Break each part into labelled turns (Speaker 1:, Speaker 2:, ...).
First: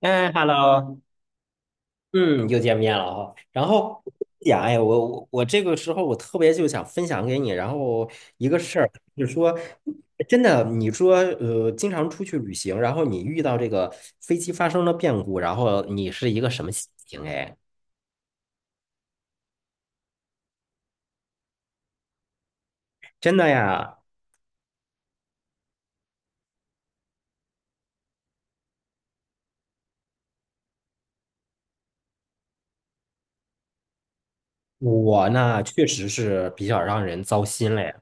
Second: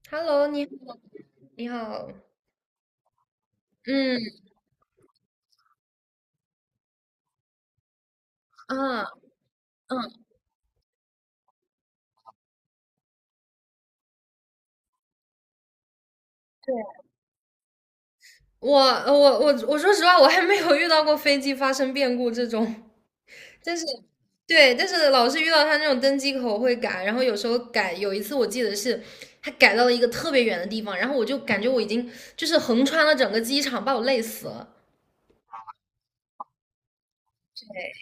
Speaker 1: 哎
Speaker 2: Hello，你好。
Speaker 1: ，Hello，
Speaker 2: 你好。
Speaker 1: 嗯，又见面了哈。然后
Speaker 2: 嗯
Speaker 1: 哎呀，哎，我这个时候我特别就想分享给你，然后一个事儿
Speaker 2: 啊
Speaker 1: 就是说，
Speaker 2: 嗯，
Speaker 1: 真的。你说经常出去旅行，然后你遇到这个飞机发生了变故，然后你是一个什么
Speaker 2: 对。
Speaker 1: 心情？哎，
Speaker 2: 我说实话，我还没有遇到过飞机发生变故这种，
Speaker 1: 真的
Speaker 2: 但是
Speaker 1: 呀。
Speaker 2: 对。但是老是遇到他那种登机口会改，然后有时候改，有一次我记得是他改到了一个特别远的地方，然后我就感觉我已经就是横穿了整个机场，把我累死了。
Speaker 1: 我呢确实是比较让人糟心嘞。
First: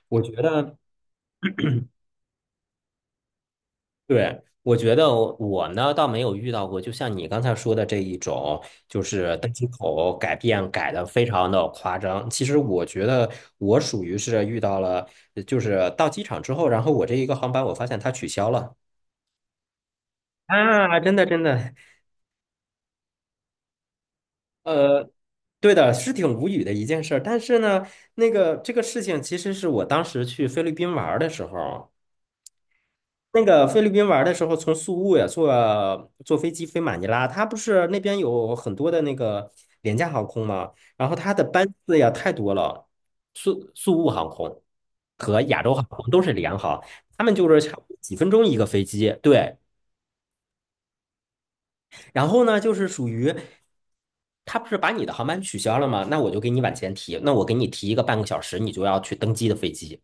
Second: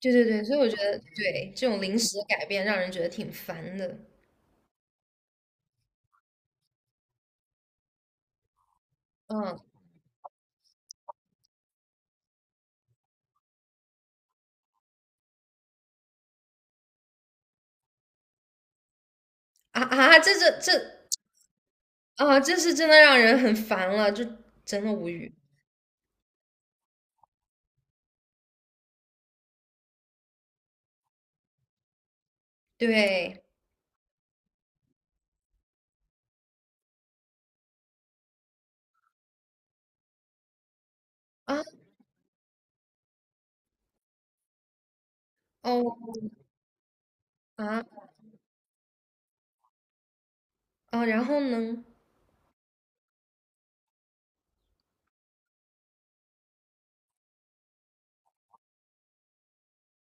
Speaker 2: 对
Speaker 1: 我
Speaker 2: 对
Speaker 1: 觉
Speaker 2: 对，所以我觉
Speaker 1: 得
Speaker 2: 得对这种临时的改变让人觉得挺烦的。
Speaker 1: 对，我觉得我呢倒没有遇到过，就像你刚才说的这一种，就是登机
Speaker 2: 嗯，
Speaker 1: 口改变改的非常的夸张。其实我觉得我属于是遇到了，就是到机场之后，然后我这一个航班我发现它取消了
Speaker 2: 啊啊，这这这
Speaker 1: 啊。真的真的，
Speaker 2: 啊，这是真的让人很烦了，就真的无
Speaker 1: 呃，
Speaker 2: 语。
Speaker 1: 对的，是挺无语的一件事儿。但是呢，那个这个事情其实是我当时去菲律宾玩儿的时候。
Speaker 2: 对。
Speaker 1: 那个菲律宾玩的时候，从宿务呀坐飞机飞马尼拉，它不是那边有很多的那个廉价航空吗？然后它的
Speaker 2: 啊。
Speaker 1: 班次呀太多了，宿务航空和亚洲航空
Speaker 2: 哦。
Speaker 1: 都是联航，他们就是差不
Speaker 2: 啊。
Speaker 1: 多几分钟一个飞机。对，
Speaker 2: 哦，然后呢？
Speaker 1: 然后呢就是属于。他不是把你的航班取消了吗？那我就给你往前提，那我给你提一个半个小时，你就要去登机的飞机。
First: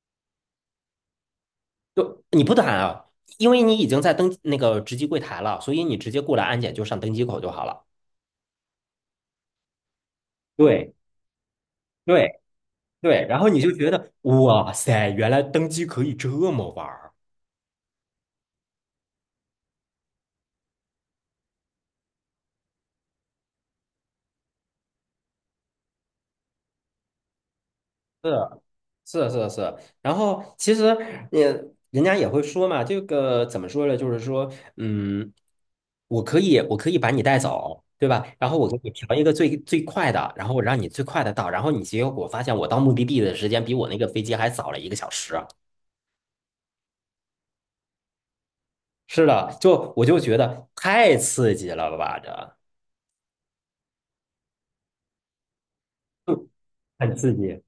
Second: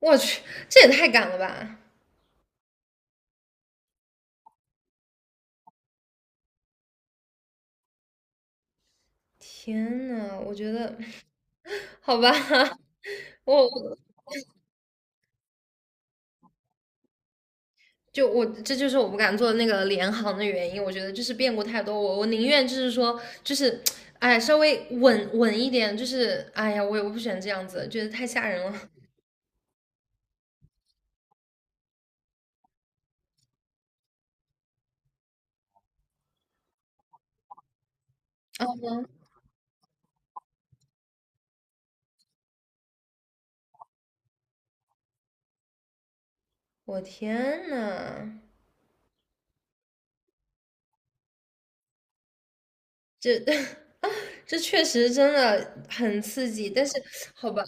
Speaker 2: 我去，这也太赶了吧！
Speaker 1: 就你不打啊，因为你已经在登那个值机柜台了，所以你直接过来安检就上登机口就好了。
Speaker 2: 天呐，我觉
Speaker 1: 对
Speaker 2: 得，好吧，
Speaker 1: 对对，然 后你
Speaker 2: 我
Speaker 1: 就觉
Speaker 2: 我
Speaker 1: 得哇塞，原来登机可以这么玩儿。
Speaker 2: 我这就是我不敢做那个联航的原因。我觉得就是变故太多，我宁愿就是说就是，哎，稍微稳一点，就是哎呀，我不喜欢这样子，觉得太吓人了。
Speaker 1: 是是是是，然后其实也人家也会说嘛，这个怎么说呢？就是说，嗯，我可以把你带走，对吧？然后我给你调一个最最快的，然后我让你最快的到，然后你结果发现我到目的地的时间比我那个飞机还早了一个小时。
Speaker 2: 我天呐，
Speaker 1: 是的，就我就觉得太刺激了吧，这
Speaker 2: 这 这确实真的很
Speaker 1: 就
Speaker 2: 刺激，但是
Speaker 1: 很刺
Speaker 2: 好
Speaker 1: 激。
Speaker 2: 吧。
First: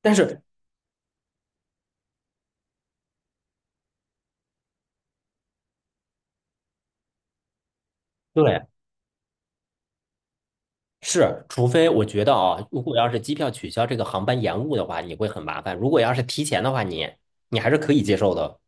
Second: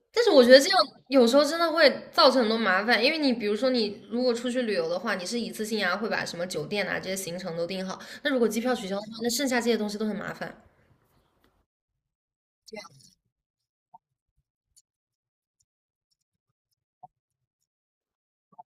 Speaker 1: 但
Speaker 2: 但是
Speaker 1: 是，
Speaker 2: 我觉得这样有时候真的会造成很多麻烦，因为你比如说你如果出去旅游的话，你是一次性啊会把什么酒店啊这些行程都订好，那如果机
Speaker 1: 对，
Speaker 2: 票取消的话，那剩下这些东西都很麻烦。
Speaker 1: 是，除非我觉得啊，如果要是机票取消，这个航班延误的话，你会很麻烦；如果要是提前的话，你还是可以接受的。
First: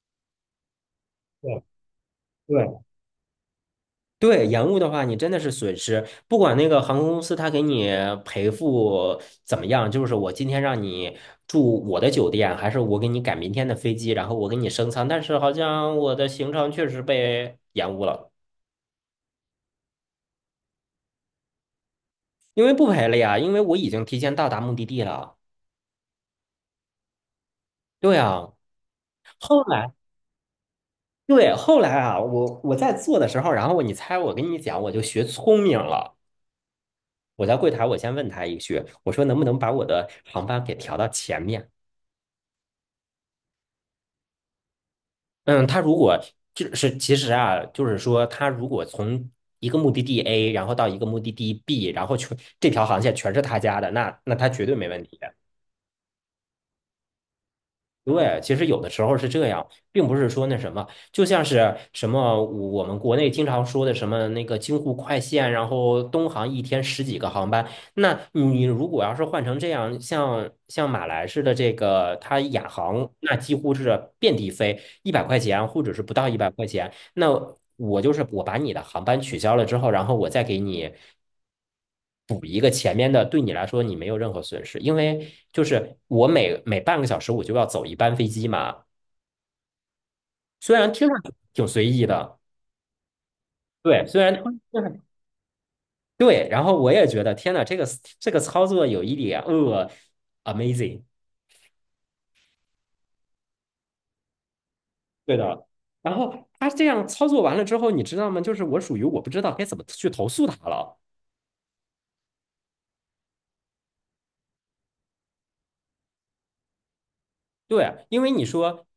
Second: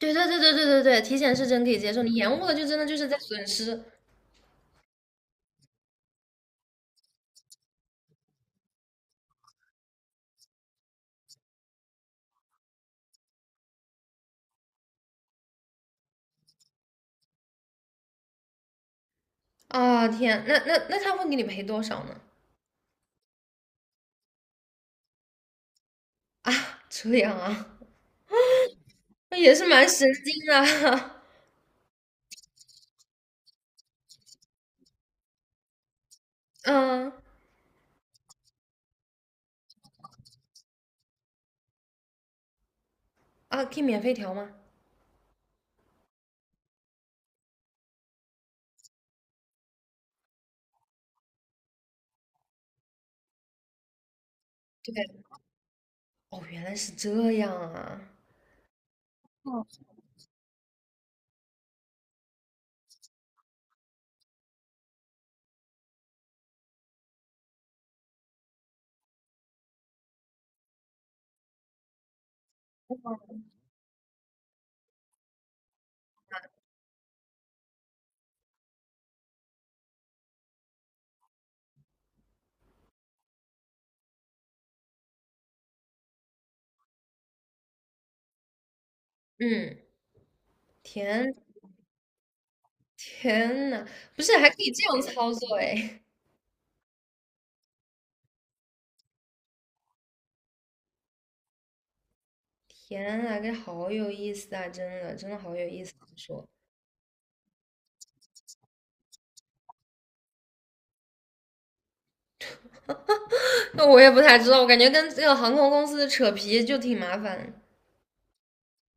Speaker 2: 对对对对对对对，提前是
Speaker 1: 对
Speaker 2: 真可以接受，你延误了
Speaker 1: 对
Speaker 2: 就真的就是在损失。
Speaker 1: 对，延误的话，你真的是损失。不管那个航空公司他给你赔付怎么样，就是我今天让你住我的酒店，还是我给你改明天的飞机，然后我给你升舱，但是好像我的行程确实被延误了。
Speaker 2: 啊！天，那他会给你赔多少呢？
Speaker 1: 因为不赔了呀，因为我已经提前到达目的地了。
Speaker 2: 啊，这样啊，
Speaker 1: 对啊，
Speaker 2: 那也
Speaker 1: 后
Speaker 2: 是蛮
Speaker 1: 来
Speaker 2: 神经的。
Speaker 1: 对，后来啊，我在做的时候，然后你猜我跟你讲，我就学聪明了。
Speaker 2: 嗯。
Speaker 1: 我在柜台，我先问他一句，我说能不能把我的航班给调到前面？
Speaker 2: 啊，可以免费调吗？
Speaker 1: 嗯，他如果就是其实啊，就是说他如果从一个目的地 A,然后到一个目的地 B,然后全这条航线全是他家的，那他绝对没问题。
Speaker 2: 对。哦，原来是这样啊。
Speaker 1: 对，其实有的时候是这样，并不是说那什么，就像是什么我们国内经常说的什么那个京沪快线，然后东航一天十几个航班，那你如果要是换成这样，像马来式的这个它亚航，那几乎是遍地飞，一百块钱或者是不到一百块钱，那我就是我把你的航班取消了之后，然后我再给你补一个前面的，对你来说你没有任何损失，因为就是我每半个小时我就要走一班飞机嘛，
Speaker 2: 嗯，
Speaker 1: 虽然听上去
Speaker 2: 天
Speaker 1: 挺随意的。
Speaker 2: 天呐，
Speaker 1: 对，虽
Speaker 2: 不
Speaker 1: 然
Speaker 2: 是还可
Speaker 1: 嗯，
Speaker 2: 以这样操作哎！
Speaker 1: 对，然后我也觉得天呐，这个这个操作有一点amazing。
Speaker 2: 天呐，这好有意思啊！真的，真
Speaker 1: 对
Speaker 2: 的好
Speaker 1: 的。
Speaker 2: 有意思啊。
Speaker 1: 然后
Speaker 2: 说，
Speaker 1: 他这样操作完了之后，你知道吗？就是我属于我不知道该怎么去投诉他了。
Speaker 2: 那我也不太知道，我感觉跟这个航空公司扯皮就挺麻烦。
Speaker 1: 对啊，因为你说，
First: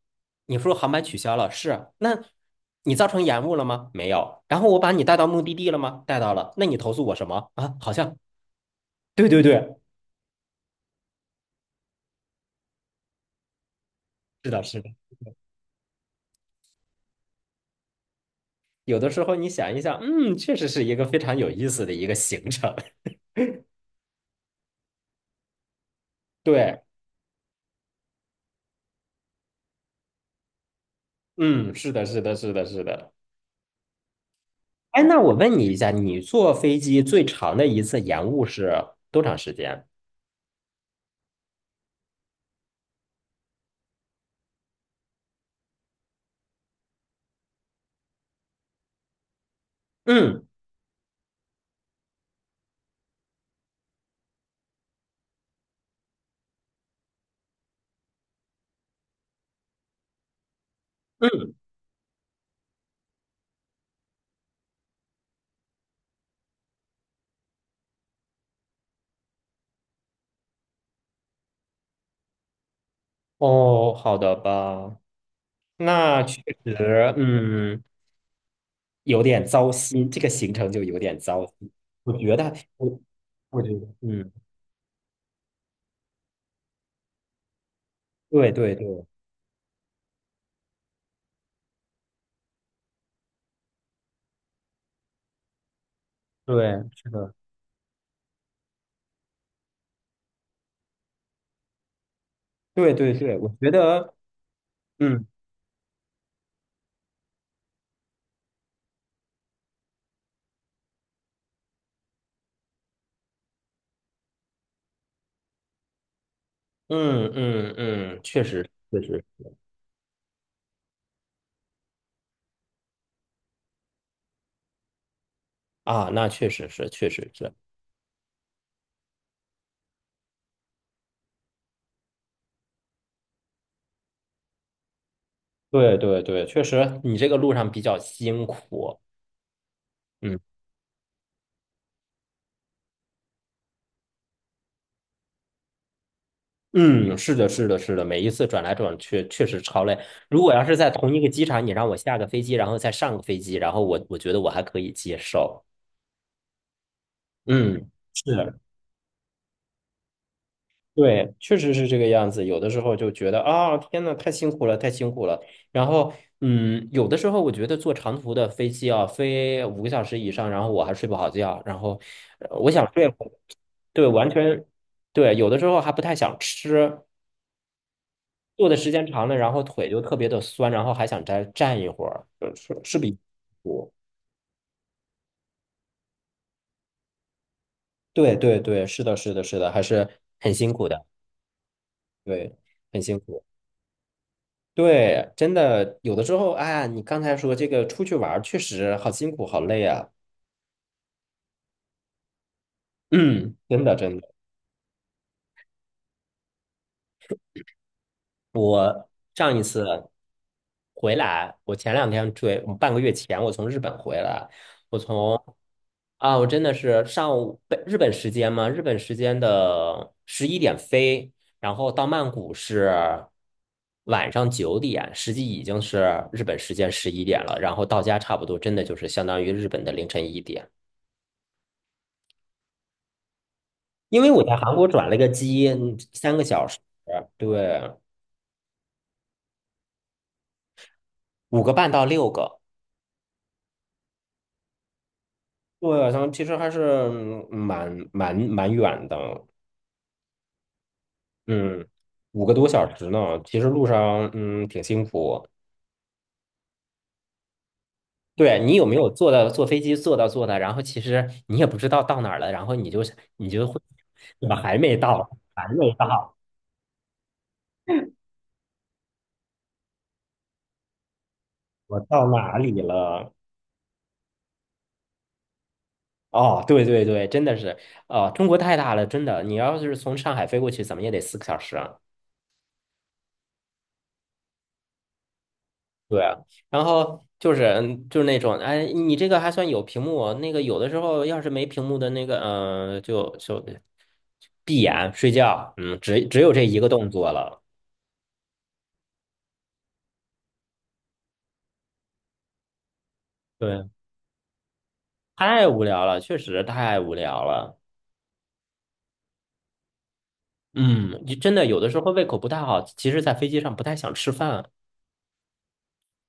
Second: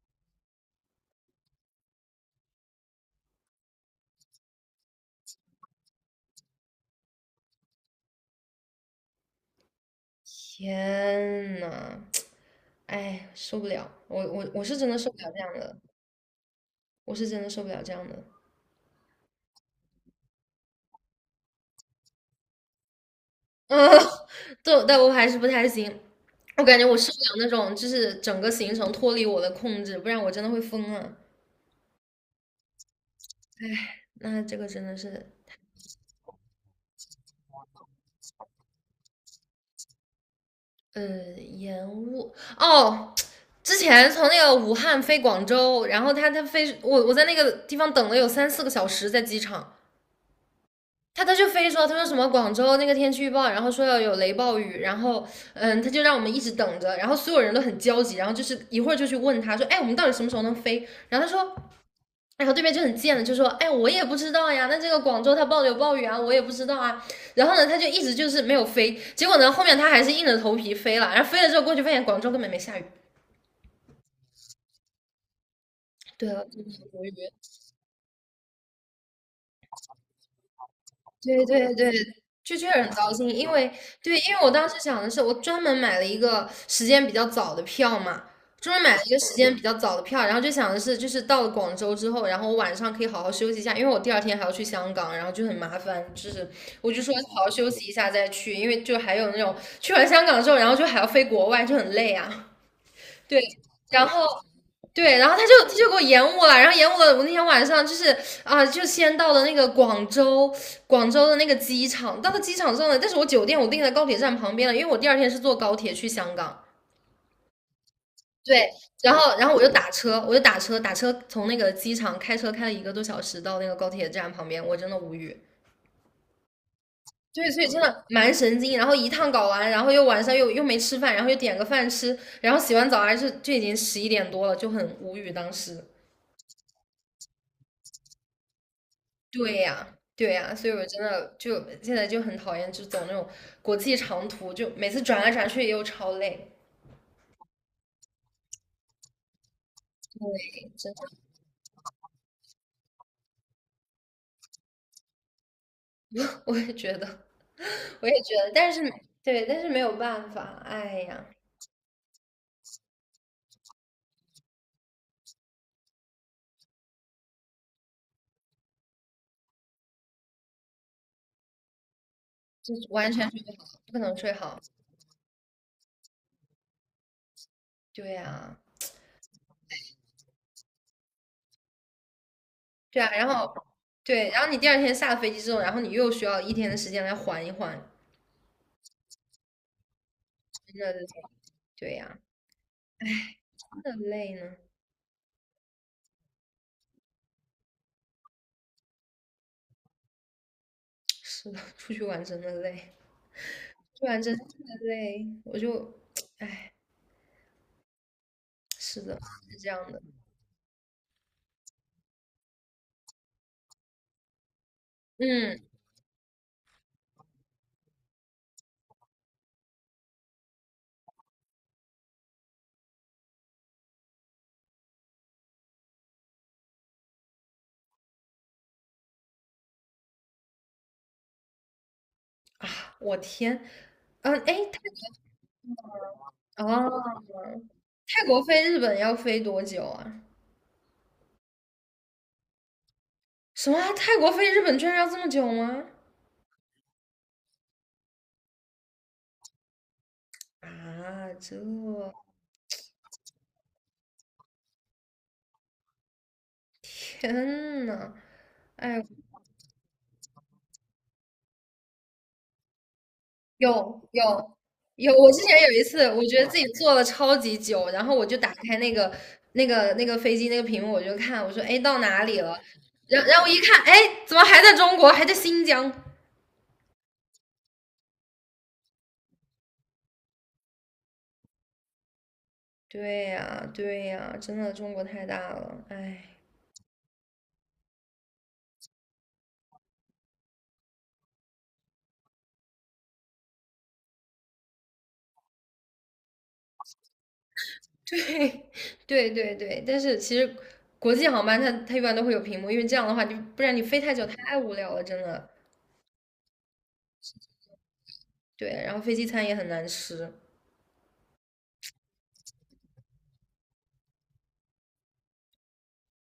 Speaker 1: 你说航班取消了，是啊，那你造成延误了吗？没有。然后我把你带到目的地了吗？带到了。那你投诉我什么啊？好像，对对对，
Speaker 2: 天呐，哎，受不了！我
Speaker 1: 是
Speaker 2: 我
Speaker 1: 的，
Speaker 2: 我是
Speaker 1: 是
Speaker 2: 真
Speaker 1: 的。
Speaker 2: 的受不了这样的，我是真的受不了这样的。
Speaker 1: 有的时候你想一想，嗯，确实是一个非常有意思的一个行程。
Speaker 2: 嗯。对，但我还是不太行。我感
Speaker 1: 对，
Speaker 2: 觉我受不了那种，就是整个行程脱离我的控制，不然我真的会疯了。
Speaker 1: 嗯，是的，是的，是的，是的。
Speaker 2: 那这个真的
Speaker 1: 哎，那
Speaker 2: 是
Speaker 1: 我问你一下，你坐飞机最长的一次延误是多长时间？
Speaker 2: 呃，延误哦。之前从那个武汉飞广州，然后他飞我在那个地方等了有3~4个小时，在机场。
Speaker 1: 嗯
Speaker 2: 他就非说他说什么广州那个天气预报，然后说要有雷暴雨，然后他就让我们一直等着，然后所有人都很焦急，然后就是一会儿就去问他说，哎我们到底什么时候能飞？然后他说，
Speaker 1: 嗯，
Speaker 2: 然后对面就很贱的就说：“哎，我也不知道呀，那这个广州它报的有暴雨啊，我也不知道啊。”然后呢，他就一直就是没有飞，结果呢，后面他还是硬着头皮飞了，然后飞了之后过去发现广州根本没下雨。
Speaker 1: 哦，好的吧。那
Speaker 2: 对
Speaker 1: 确
Speaker 2: 啊，真
Speaker 1: 实，
Speaker 2: 的无语。
Speaker 1: 嗯。有点糟心，这个行程就有点糟
Speaker 2: 对
Speaker 1: 心。
Speaker 2: 对对，
Speaker 1: 我觉得，
Speaker 2: 就确实很
Speaker 1: 我
Speaker 2: 糟心，因
Speaker 1: 我觉
Speaker 2: 为
Speaker 1: 得，
Speaker 2: 对，
Speaker 1: 嗯，
Speaker 2: 因为我当时想的是，我专门买了一个时间比较早的票嘛，
Speaker 1: 对对
Speaker 2: 专门买了
Speaker 1: 对
Speaker 2: 一个时间比较早的票，然后就想的是，就是到了广州之后，然后我晚上可以好好休息一下，因为我第二天还要去香港，然后就很麻烦，就是
Speaker 1: 对，
Speaker 2: 我就
Speaker 1: 是
Speaker 2: 说
Speaker 1: 的，
Speaker 2: 好好休息一下再去，因为就还有那种去完香港之后，然后就还要飞国外，就很累啊。
Speaker 1: 对对对，
Speaker 2: 对，
Speaker 1: 我觉
Speaker 2: 然
Speaker 1: 得，
Speaker 2: 后。对，
Speaker 1: 嗯
Speaker 2: 然后他就给我延误了，然后延误了。我那天晚上就是就先到了那个广州的那个机场。到了机场之后呢，但是我酒店我订在高铁站旁边了，因为我第二天是坐高铁去香港。
Speaker 1: 嗯嗯嗯，确
Speaker 2: 对。
Speaker 1: 实确
Speaker 2: 然
Speaker 1: 实
Speaker 2: 后然后我就打车，我就打车，打车从那个机场开车开了1个多小时到那个高铁站旁边，我真的无语。
Speaker 1: 啊，那确实是确实
Speaker 2: 对，
Speaker 1: 是，
Speaker 2: 所以真的蛮神经。然后一趟搞完，然后又晚上又没吃饭，然后又点个饭吃，然后洗完澡还是就已经11点多了，就很无语当时。
Speaker 1: 对对对，确实你这个路上比较辛苦。
Speaker 2: 对呀，对
Speaker 1: 嗯
Speaker 2: 呀，所以我真的就现在就很讨厌，就走那种国际长途，就每次转来转去又超累。
Speaker 1: 嗯，是的是的是的，每一次转来转去确实超累。如果要
Speaker 2: 对，
Speaker 1: 是在
Speaker 2: 真
Speaker 1: 同一个机场，你让我下个飞机，然后再上个飞机，然后我觉得我还可以接受。
Speaker 2: 的，我也觉得，
Speaker 1: 嗯。
Speaker 2: 我也觉得，
Speaker 1: 是。
Speaker 2: 但是对，但是没有办法，哎呀，
Speaker 1: 对，确实是这个样子。有的时候就觉得啊，天呐，太辛苦了，太辛苦了。然后，嗯，有的时候我觉得坐长途的飞机啊，飞5个小时以上，然后我还睡不好觉，然后我
Speaker 2: 就是
Speaker 1: 想睡
Speaker 2: 完全
Speaker 1: 会。
Speaker 2: 是不可
Speaker 1: 对，
Speaker 2: 能
Speaker 1: 完
Speaker 2: 睡好。
Speaker 1: 全对。有的时候还不太想吃，
Speaker 2: 对呀，
Speaker 1: 坐的时间长了，然后腿就特别的酸，然后还想再站一会儿，是是
Speaker 2: 对啊，
Speaker 1: 比
Speaker 2: 然后对，然后你第二天下了飞机之后，然后你又需要一天的时间来缓一缓，
Speaker 1: 对对对，是的，是的，是的，还是很辛
Speaker 2: 真
Speaker 1: 苦
Speaker 2: 的累。
Speaker 1: 的，
Speaker 2: 对呀，
Speaker 1: 对，很辛苦。
Speaker 2: 真的累呢。
Speaker 1: 对，真的，有的时候，哎呀，你刚才说这个出去玩儿确实好辛苦，好累啊。
Speaker 2: 是的，出去玩真的累，
Speaker 1: 嗯，真的，
Speaker 2: 出去
Speaker 1: 真
Speaker 2: 玩
Speaker 1: 的。
Speaker 2: 真的累，我就，哎，是的，
Speaker 1: 上
Speaker 2: 是
Speaker 1: 一
Speaker 2: 这
Speaker 1: 次
Speaker 2: 样的。
Speaker 1: 回来，我前两天追，我半个月前我从日本回来，我从
Speaker 2: 嗯。
Speaker 1: 啊，我真的是上午本日本时间嘛，日本时间的十一点飞，然后到曼谷是晚上9点，实际已经是日本时间十一点了，然后到家差不多真的就是相当于日本的凌晨1点。
Speaker 2: 啊，我天。
Speaker 1: 因为
Speaker 2: 嗯。
Speaker 1: 我
Speaker 2: 哎，
Speaker 1: 在韩国转了个机，3个小时。
Speaker 2: 哦，
Speaker 1: 对，
Speaker 2: 泰国飞日本要飞多久啊？
Speaker 1: 5个半到6个。
Speaker 2: 什么啊泰国飞日本居然要这么久吗？
Speaker 1: 对，然后其实还是嗯蛮远的。
Speaker 2: 啊，这，
Speaker 1: 嗯，5个多小时呢，其实路上嗯挺辛苦。
Speaker 2: 天呐，
Speaker 1: 对你有没
Speaker 2: 哎，
Speaker 1: 有坐到坐飞机坐到坐的，然后其实你也不知道到哪儿了，然后你就会
Speaker 2: 有
Speaker 1: 怎
Speaker 2: 有
Speaker 1: 么还没
Speaker 2: 有。
Speaker 1: 到，
Speaker 2: 我之前
Speaker 1: 还
Speaker 2: 有一
Speaker 1: 没
Speaker 2: 次，我
Speaker 1: 到，
Speaker 2: 觉得自己坐了超级久，然后我就打开那个飞机那个屏幕，我就看，我说，哎，到
Speaker 1: 我
Speaker 2: 哪
Speaker 1: 到
Speaker 2: 里了？
Speaker 1: 哪里了？
Speaker 2: 然后我一看，哎，怎么还在中国，还在新疆？
Speaker 1: 哦，对对对，真的是，哦，中国太大了，真的，你要是从上海飞过去，怎么也得4个小时。
Speaker 2: 对呀，对呀，真的中国太大了，
Speaker 1: 对，
Speaker 2: 哎。
Speaker 1: 啊，然后就是嗯就是那种，哎，你这个还算有屏幕哦那个有的时候要是没屏幕的那个，嗯、就闭眼睡觉，嗯，只有这一个动作了。
Speaker 2: 对。对对对，但是其实国际航班它一般都会有屏幕，因为这样的话就不然你
Speaker 1: 对，
Speaker 2: 飞太久太无聊了，真的。
Speaker 1: 太无聊了，确实太无聊了。
Speaker 2: 对，然后飞机餐也很难吃。
Speaker 1: 嗯，就真的有的时候胃口不太好，其实在飞机上不太想吃饭，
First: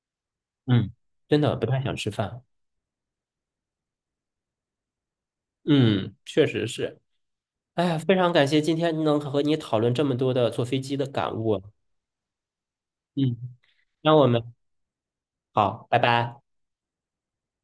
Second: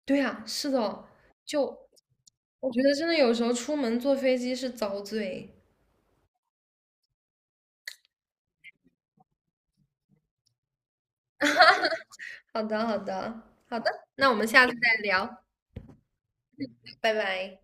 Speaker 2: 对呀，是
Speaker 1: 嗯，
Speaker 2: 的。
Speaker 1: 真的
Speaker 2: 就
Speaker 1: 不太想吃饭。
Speaker 2: 我觉得真的有时候出门坐飞机是遭罪。
Speaker 1: 嗯，确实是。哎呀，非常感谢今天能和你讨论这么多的坐飞机的感悟。
Speaker 2: 好的，好
Speaker 1: 嗯，
Speaker 2: 的，好的，
Speaker 1: 那我
Speaker 2: 那我们
Speaker 1: 们
Speaker 2: 下次再聊，
Speaker 1: 好，拜拜。
Speaker 2: 拜拜。